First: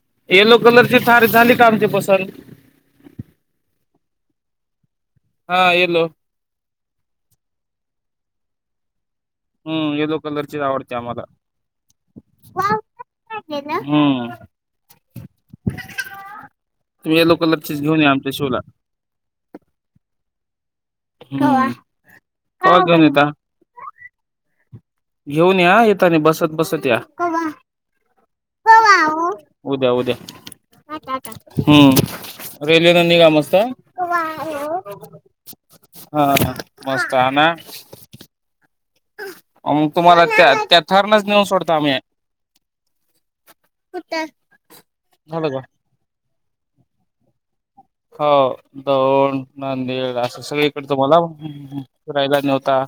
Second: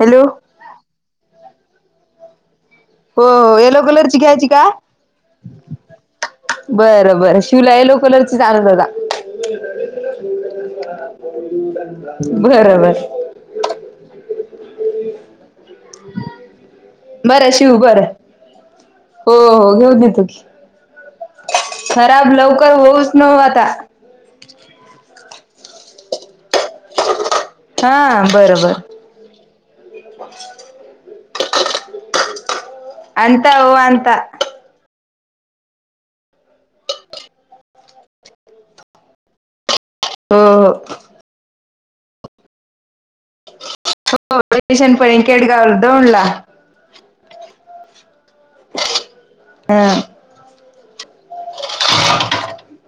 Hello yellow कलरची थार झाली का आमची पसंत. हो हो येलो कलरची घ्यायची का. हा येलो. बर बरं शिवला येलो कलर ची चालत. हम्म येलो कलरचीच आवडते आम्हाला बरोबर. [unintelligible] ह [unintelligible] तुम्ही येलो बरं शिव कलरचीच घेऊन बरं या आमच्या शो ला. हो हो घेऊन देतो की खराब लवकर क घेऊन होऊच न यता. आता येऊन या येतानी बसत बसत या. क हा बरं बर उद्या उद्या हम्म रेल्वे न निघाम असत. आणता हो आणता हा मस्त आहे ना. मग तुम्हाला हो त्या हो त्या ठरणच नेऊन सोडतो आम्ही होशन परी झालं का खेडगाववर दौंडला. हो दौंड हा नंदिर असे सगळे तुम्हाला राहिला नव्हता.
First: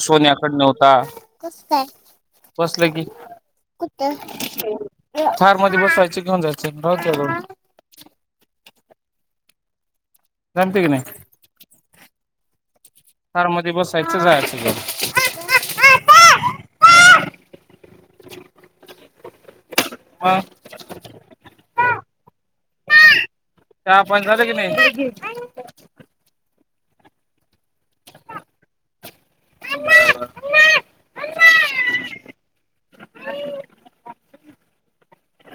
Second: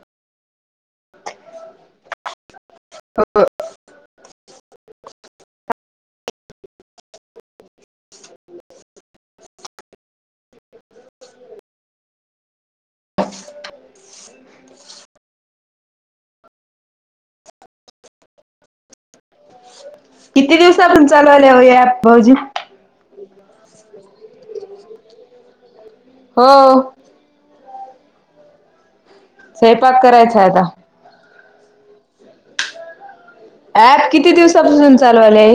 सोन्याकड नव्हता बसलं की हो फार मध्ये बसवायचे घिऊन जायचे रा. [unintelligible] नाही. कारमध्ये बसायचं जायचं [unintelligible] मग किती [unintelligible] भाऊजी? [unintelligible] हो. स्वयंपाक करायचा आहे आता. अँप किती दिवसापासून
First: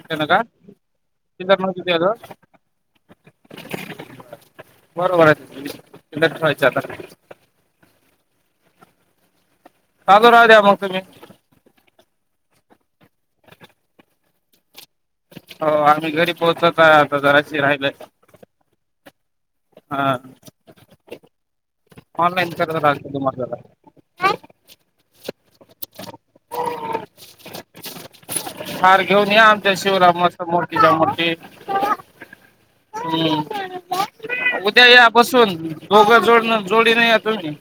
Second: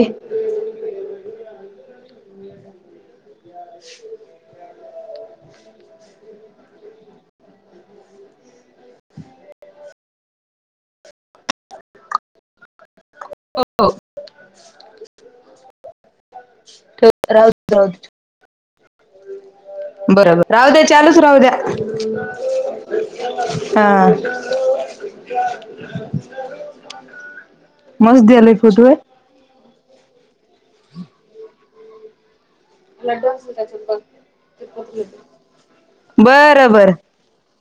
त्यानं का [unintelligible] [inaudible] बरोबर [unintelligible] चालू राहू द्या मग तुम्ही. हो. हो आम्ही घरी पोहोचत हाय. आता राहू जराशी दे राहू राहिलय. दे बरोबर राहू द्या. चालूच राहू द्या. ऑनलाईन करत राहतो तुम्हाला जरा हां. मस दे हार घेऊन या आमच्या शिवरामाच्या मूर्तीच्या मोठी. लड्डू असतोय त्याच्यात बघ. उद्या या बसून. दोघं बरं जोडण-जोडीन या तुम्ही.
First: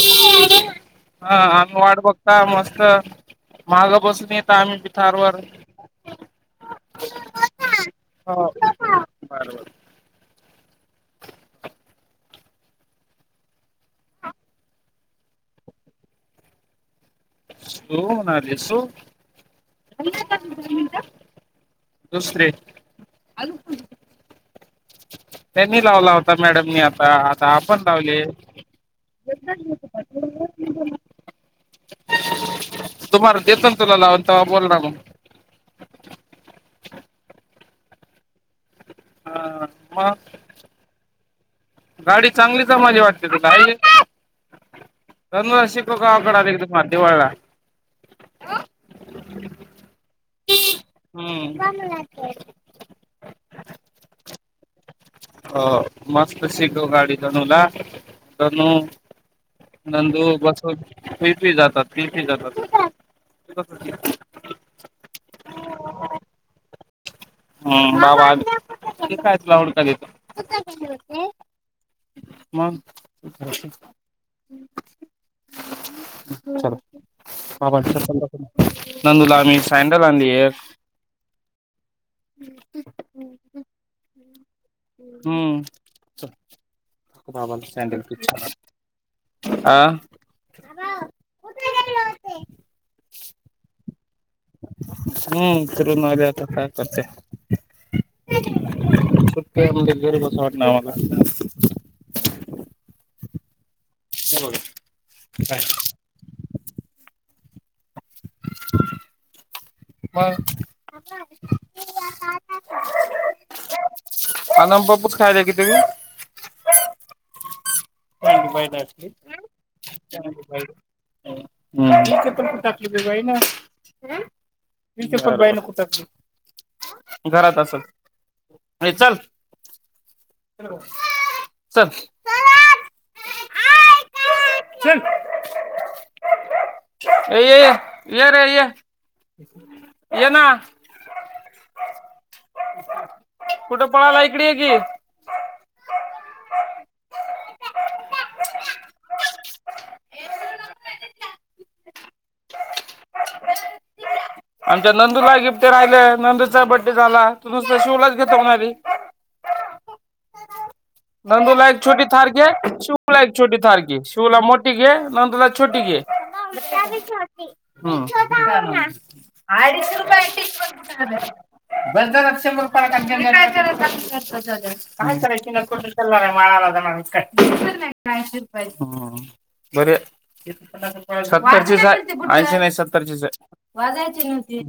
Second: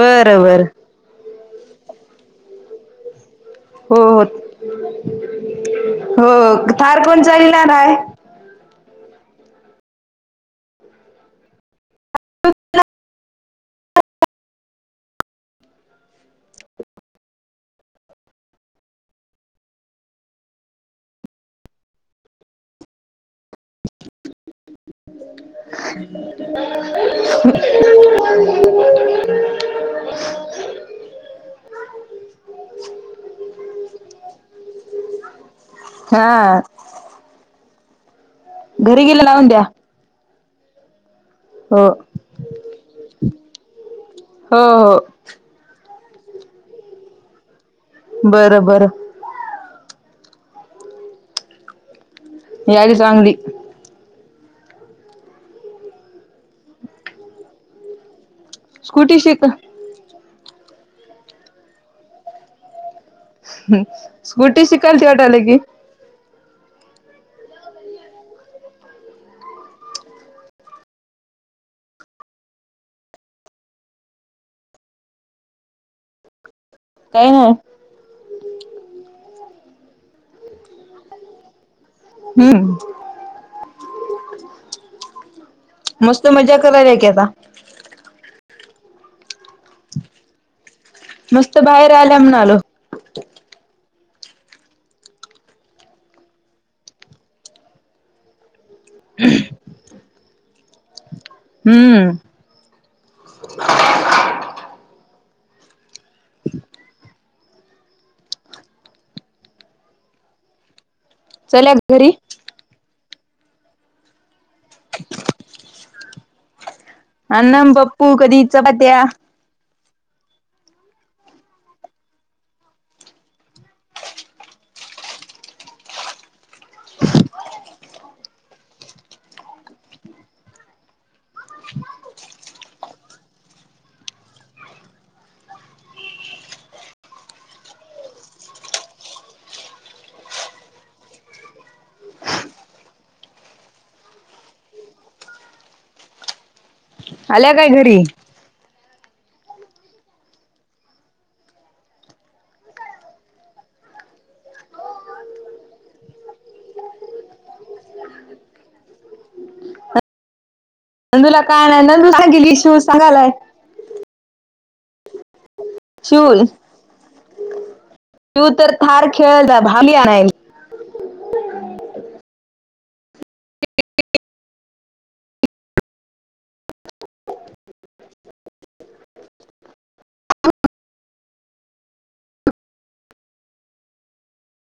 बर. बर. हा आम्ही वाट बघता मस्त. माग हो हो बसून येत आम्ही पिठारवर. हो थार कोण चालणार आहेय हो [inaudible] [inaudible] सो होणारसो [unintelligible] दुसरे त्यांनी लावला होता मॅडमनी आता आता आपण लावले [inaudible] तुम्हाला देत ना तुला लावून तेव बोल ना मग हा घरी गेले लावून द्या हा मग हो गाडी चांगलीच माझी वाटते तुलाय हो हो दोन शिको का आकडा एक त मध्यवाळला बरं बर ब ला याळी चांगली हो मस्त शिको गाडी जाणूला ननू स्कूटी शिक नंदू बस पि पी जातात पिफी जातात स्कुटी शिकाल त वाट आलं की हम् बाबा आयऐला होडथ मग काही नाही बाट नंदूला आम्ही सँडल आणली एक हम्म मस्त हम्म मजा करायला की आता बाबाला सॅडल आा मस्तबाहेर आल्या म्हणालो हम् फिरनु आल्या आता काय करते कुठ्या घैर बस वाट आम्हाला हम्म [inaudible] [inaudible] [inaudible] चल्या घरी आनम बापूत खायला कती वेळ. [inaudible] चपात्या थँक यू [inaudible] [inaudible] [inaudible] घरात असलं ए चलं. [inaudible] [inaudible] ये ना. कुठे पळाला इकडे ये की. आल्या कायं घरी. [inaudible] आमच्या नंदूला गिफ्ट राहिले नंदूचा बडे झाला तु नुसतं शिवलाच घेतो म्हणाली. [inaudible] नंदूला काय एक नाही छोटी नंदू थार घे सांगितली शिव शिवला सांगालाय एक छोटी थार घे शिवला मोठी घे नंदूला- छोटी घे. [inaudible] शिव तू तर थार खेळला भाली आडीशे आणायला रूपये [inaudible] काय करायचं हं बर सत्तरचीच आहे ऐंशी नाही सत्तरचीच आहे. [unintelligible] तशी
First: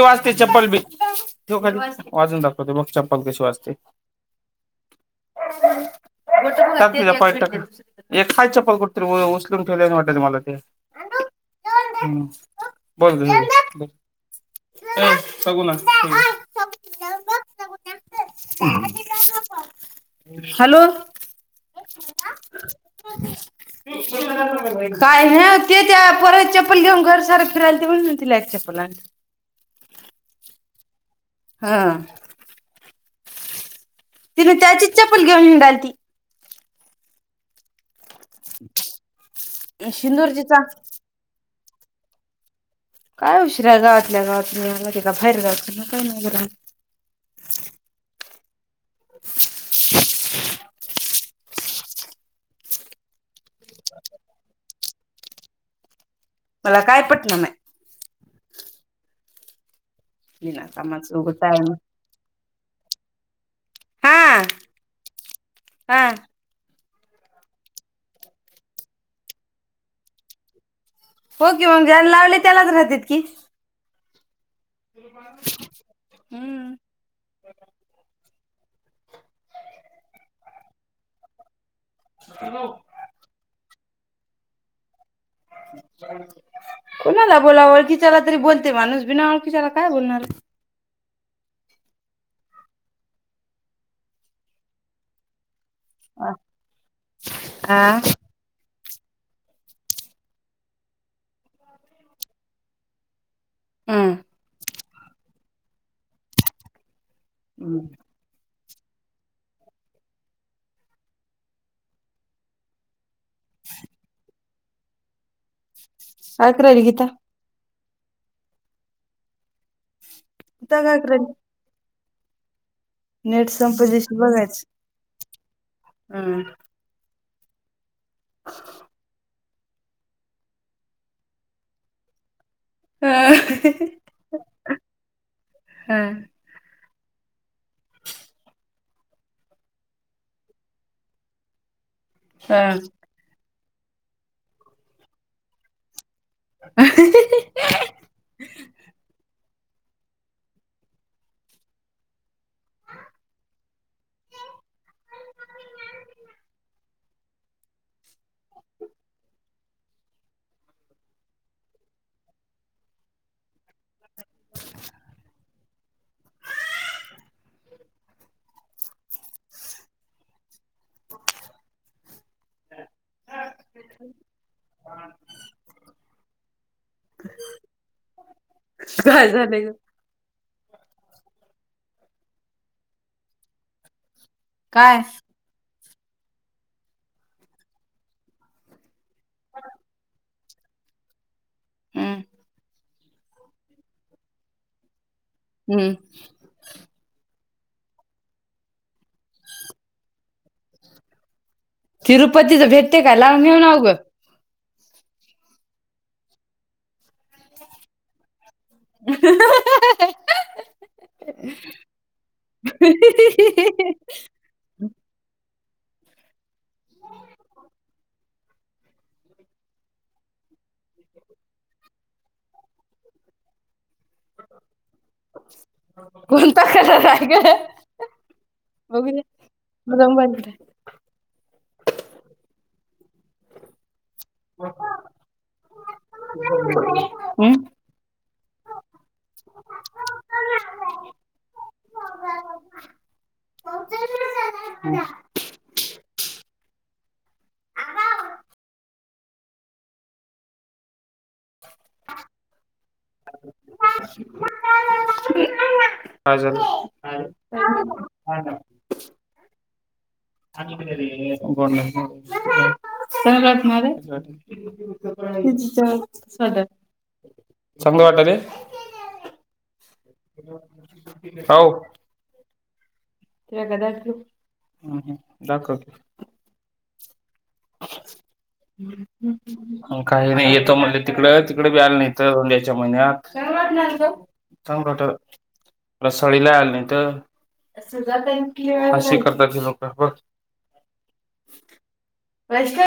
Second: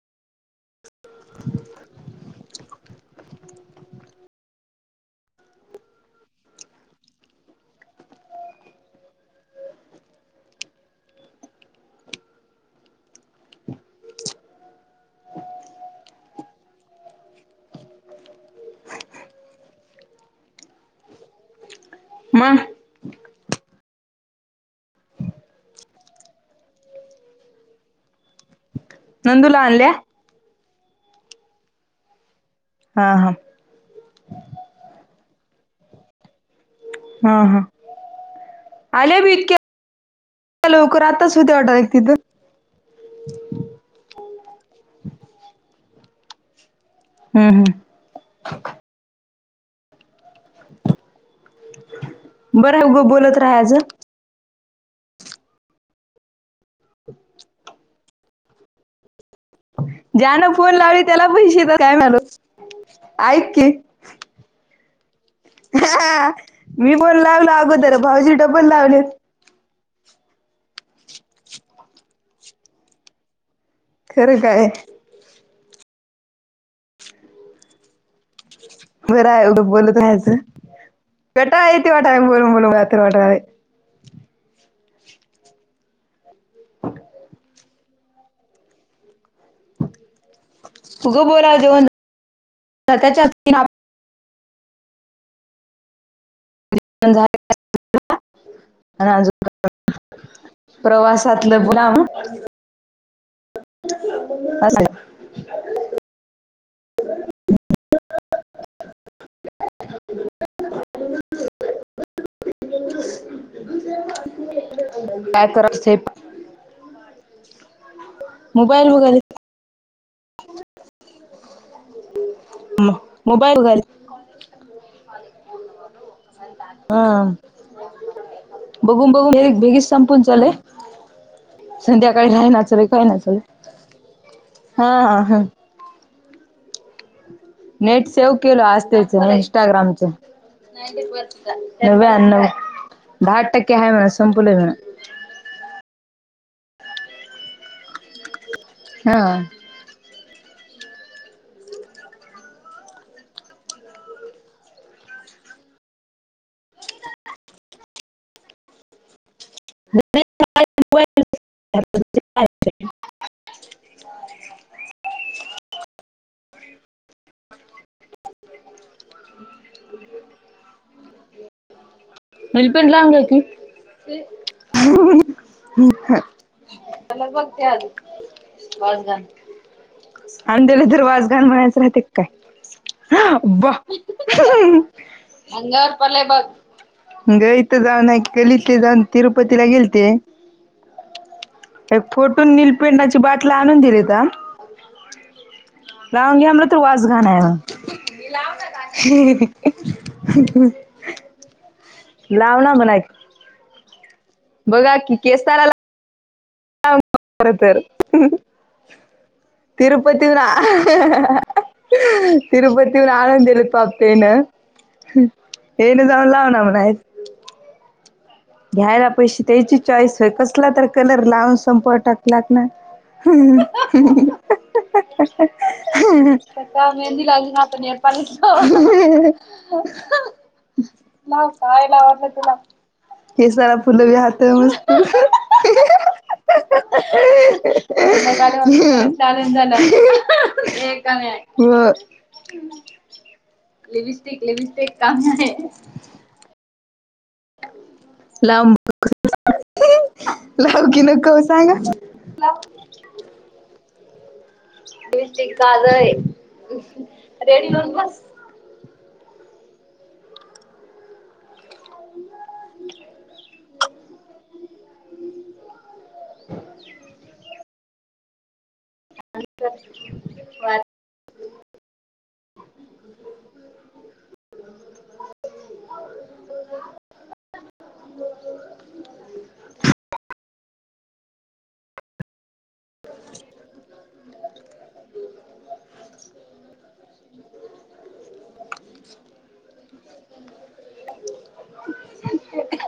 वाजते चप्पल बी ठेव खाली वाजून दाखवते मग चप्पल कशी वाजते. [inaudible] एक हाय चप्पल कुठतर उचलून ठेवल्याने वाटालय मला ते [unintelligible] ये सगूना. हॅलो. मग [unintelligible] काय ह त त्या पोराची चप्पल ल घेऊन घर सारा फिरायलती म्हणून तिला एक चप्पल आणलं. नंदुला आणल्या. हा हा हा. तिने त्याची चप्पल घेऊन हिंडालती. हा हा आले बी इतक्यात सिंदूरजीचा क्या लवकरं आता. ऑर्डर आहे तिथं. कायं उशिरा आहे गावातल्या गावात मला बाहेर गावी काय हं हं [inaudible] बरं उगं बोलत राहायचं. मला काय पटल नाही. ज्यान बिना फोन लावले कामाचं त्याला उगच पैसे टाइम येतात काय ऐक की आ हा. मी पण लागलो अगोदर भाऊजी डबल लावलेतं. हो की मगं ज्याने लावले त्यालाच राहतात की. खरं. काय हं बरं आहे उंग बोलत रहायचं. वाटा बोलून बोलू वाटा आहे. कोणाला बोलावर किच्याला तरी बोलते माणूस बिनावर किच्याला काय बोलणार उग बोला देऊन त्याच्या हा झा आणि अजून प्रवासातलं गलाम हम्म अस हं [unintelligible] काय करत होती अक्र ल गीता मोबाईल बगायल उताका करा नेट मोबाईल वगैरे संपदिशी बघायच हा बघून बघून बेगीच संपून चाले संध्याकाळी ना काय ना चले हम्म हा हा हा हा नेट सेव केलो आज तेच इंस्टाग्रामच नवव्याण्णव दहाठ टक्के आहे म्हणा संपलं [unintelligible] हा [unintelligible] [unintelligible] मल पण लाग की लगग काय झा नाही ग अं त्या्याला तर वाजगान म्हणायचं राहते काय ब काय हंगर पले बघ गथ जाऊन आहे गलितले जाऊन तिरुपतीला गेल ते एक हम्म फोटून नीलपंडाची बाटला आणून दिली का हम्म गवगी हमला तर रवाज गा आहे [unintelligible] लाव तिरुपतीचं ना म्हणा भेटते काय लावून घेऊन अवघं बघा की केसताराला तर तिरुपती हा तिरुपतीहून आळंदीला चालते ना ये ना जाऊन लाव ना म्हणा आहेत घ्यायला पैसे त्याची चॉईस होय कसला तर कलर लावून संप टाकलात ना हम्म कोणता का कलर मेहंदी आहे ग काज ना नपाल बघू दे माझा मोबाईल कुठे आहे? ना कायला वर् तला हे सारा फुल भी हते मस् ह चालेज झालं एक नाही ह ह [inaudible] लिपस्टिक लिपस्टिक काम आहे लांब लाव की नक सांगा ह मस् काजल आहे काय झालं? रेडी होन बस आणि ब सटणार आहे स्त चग वाट र वा हो ते का दाख दाखवते म्ह तिकडं तिकडे ब आला नाही तर महिन्यात चांग सळीला आल नाही तर करत नक ब प्रश्न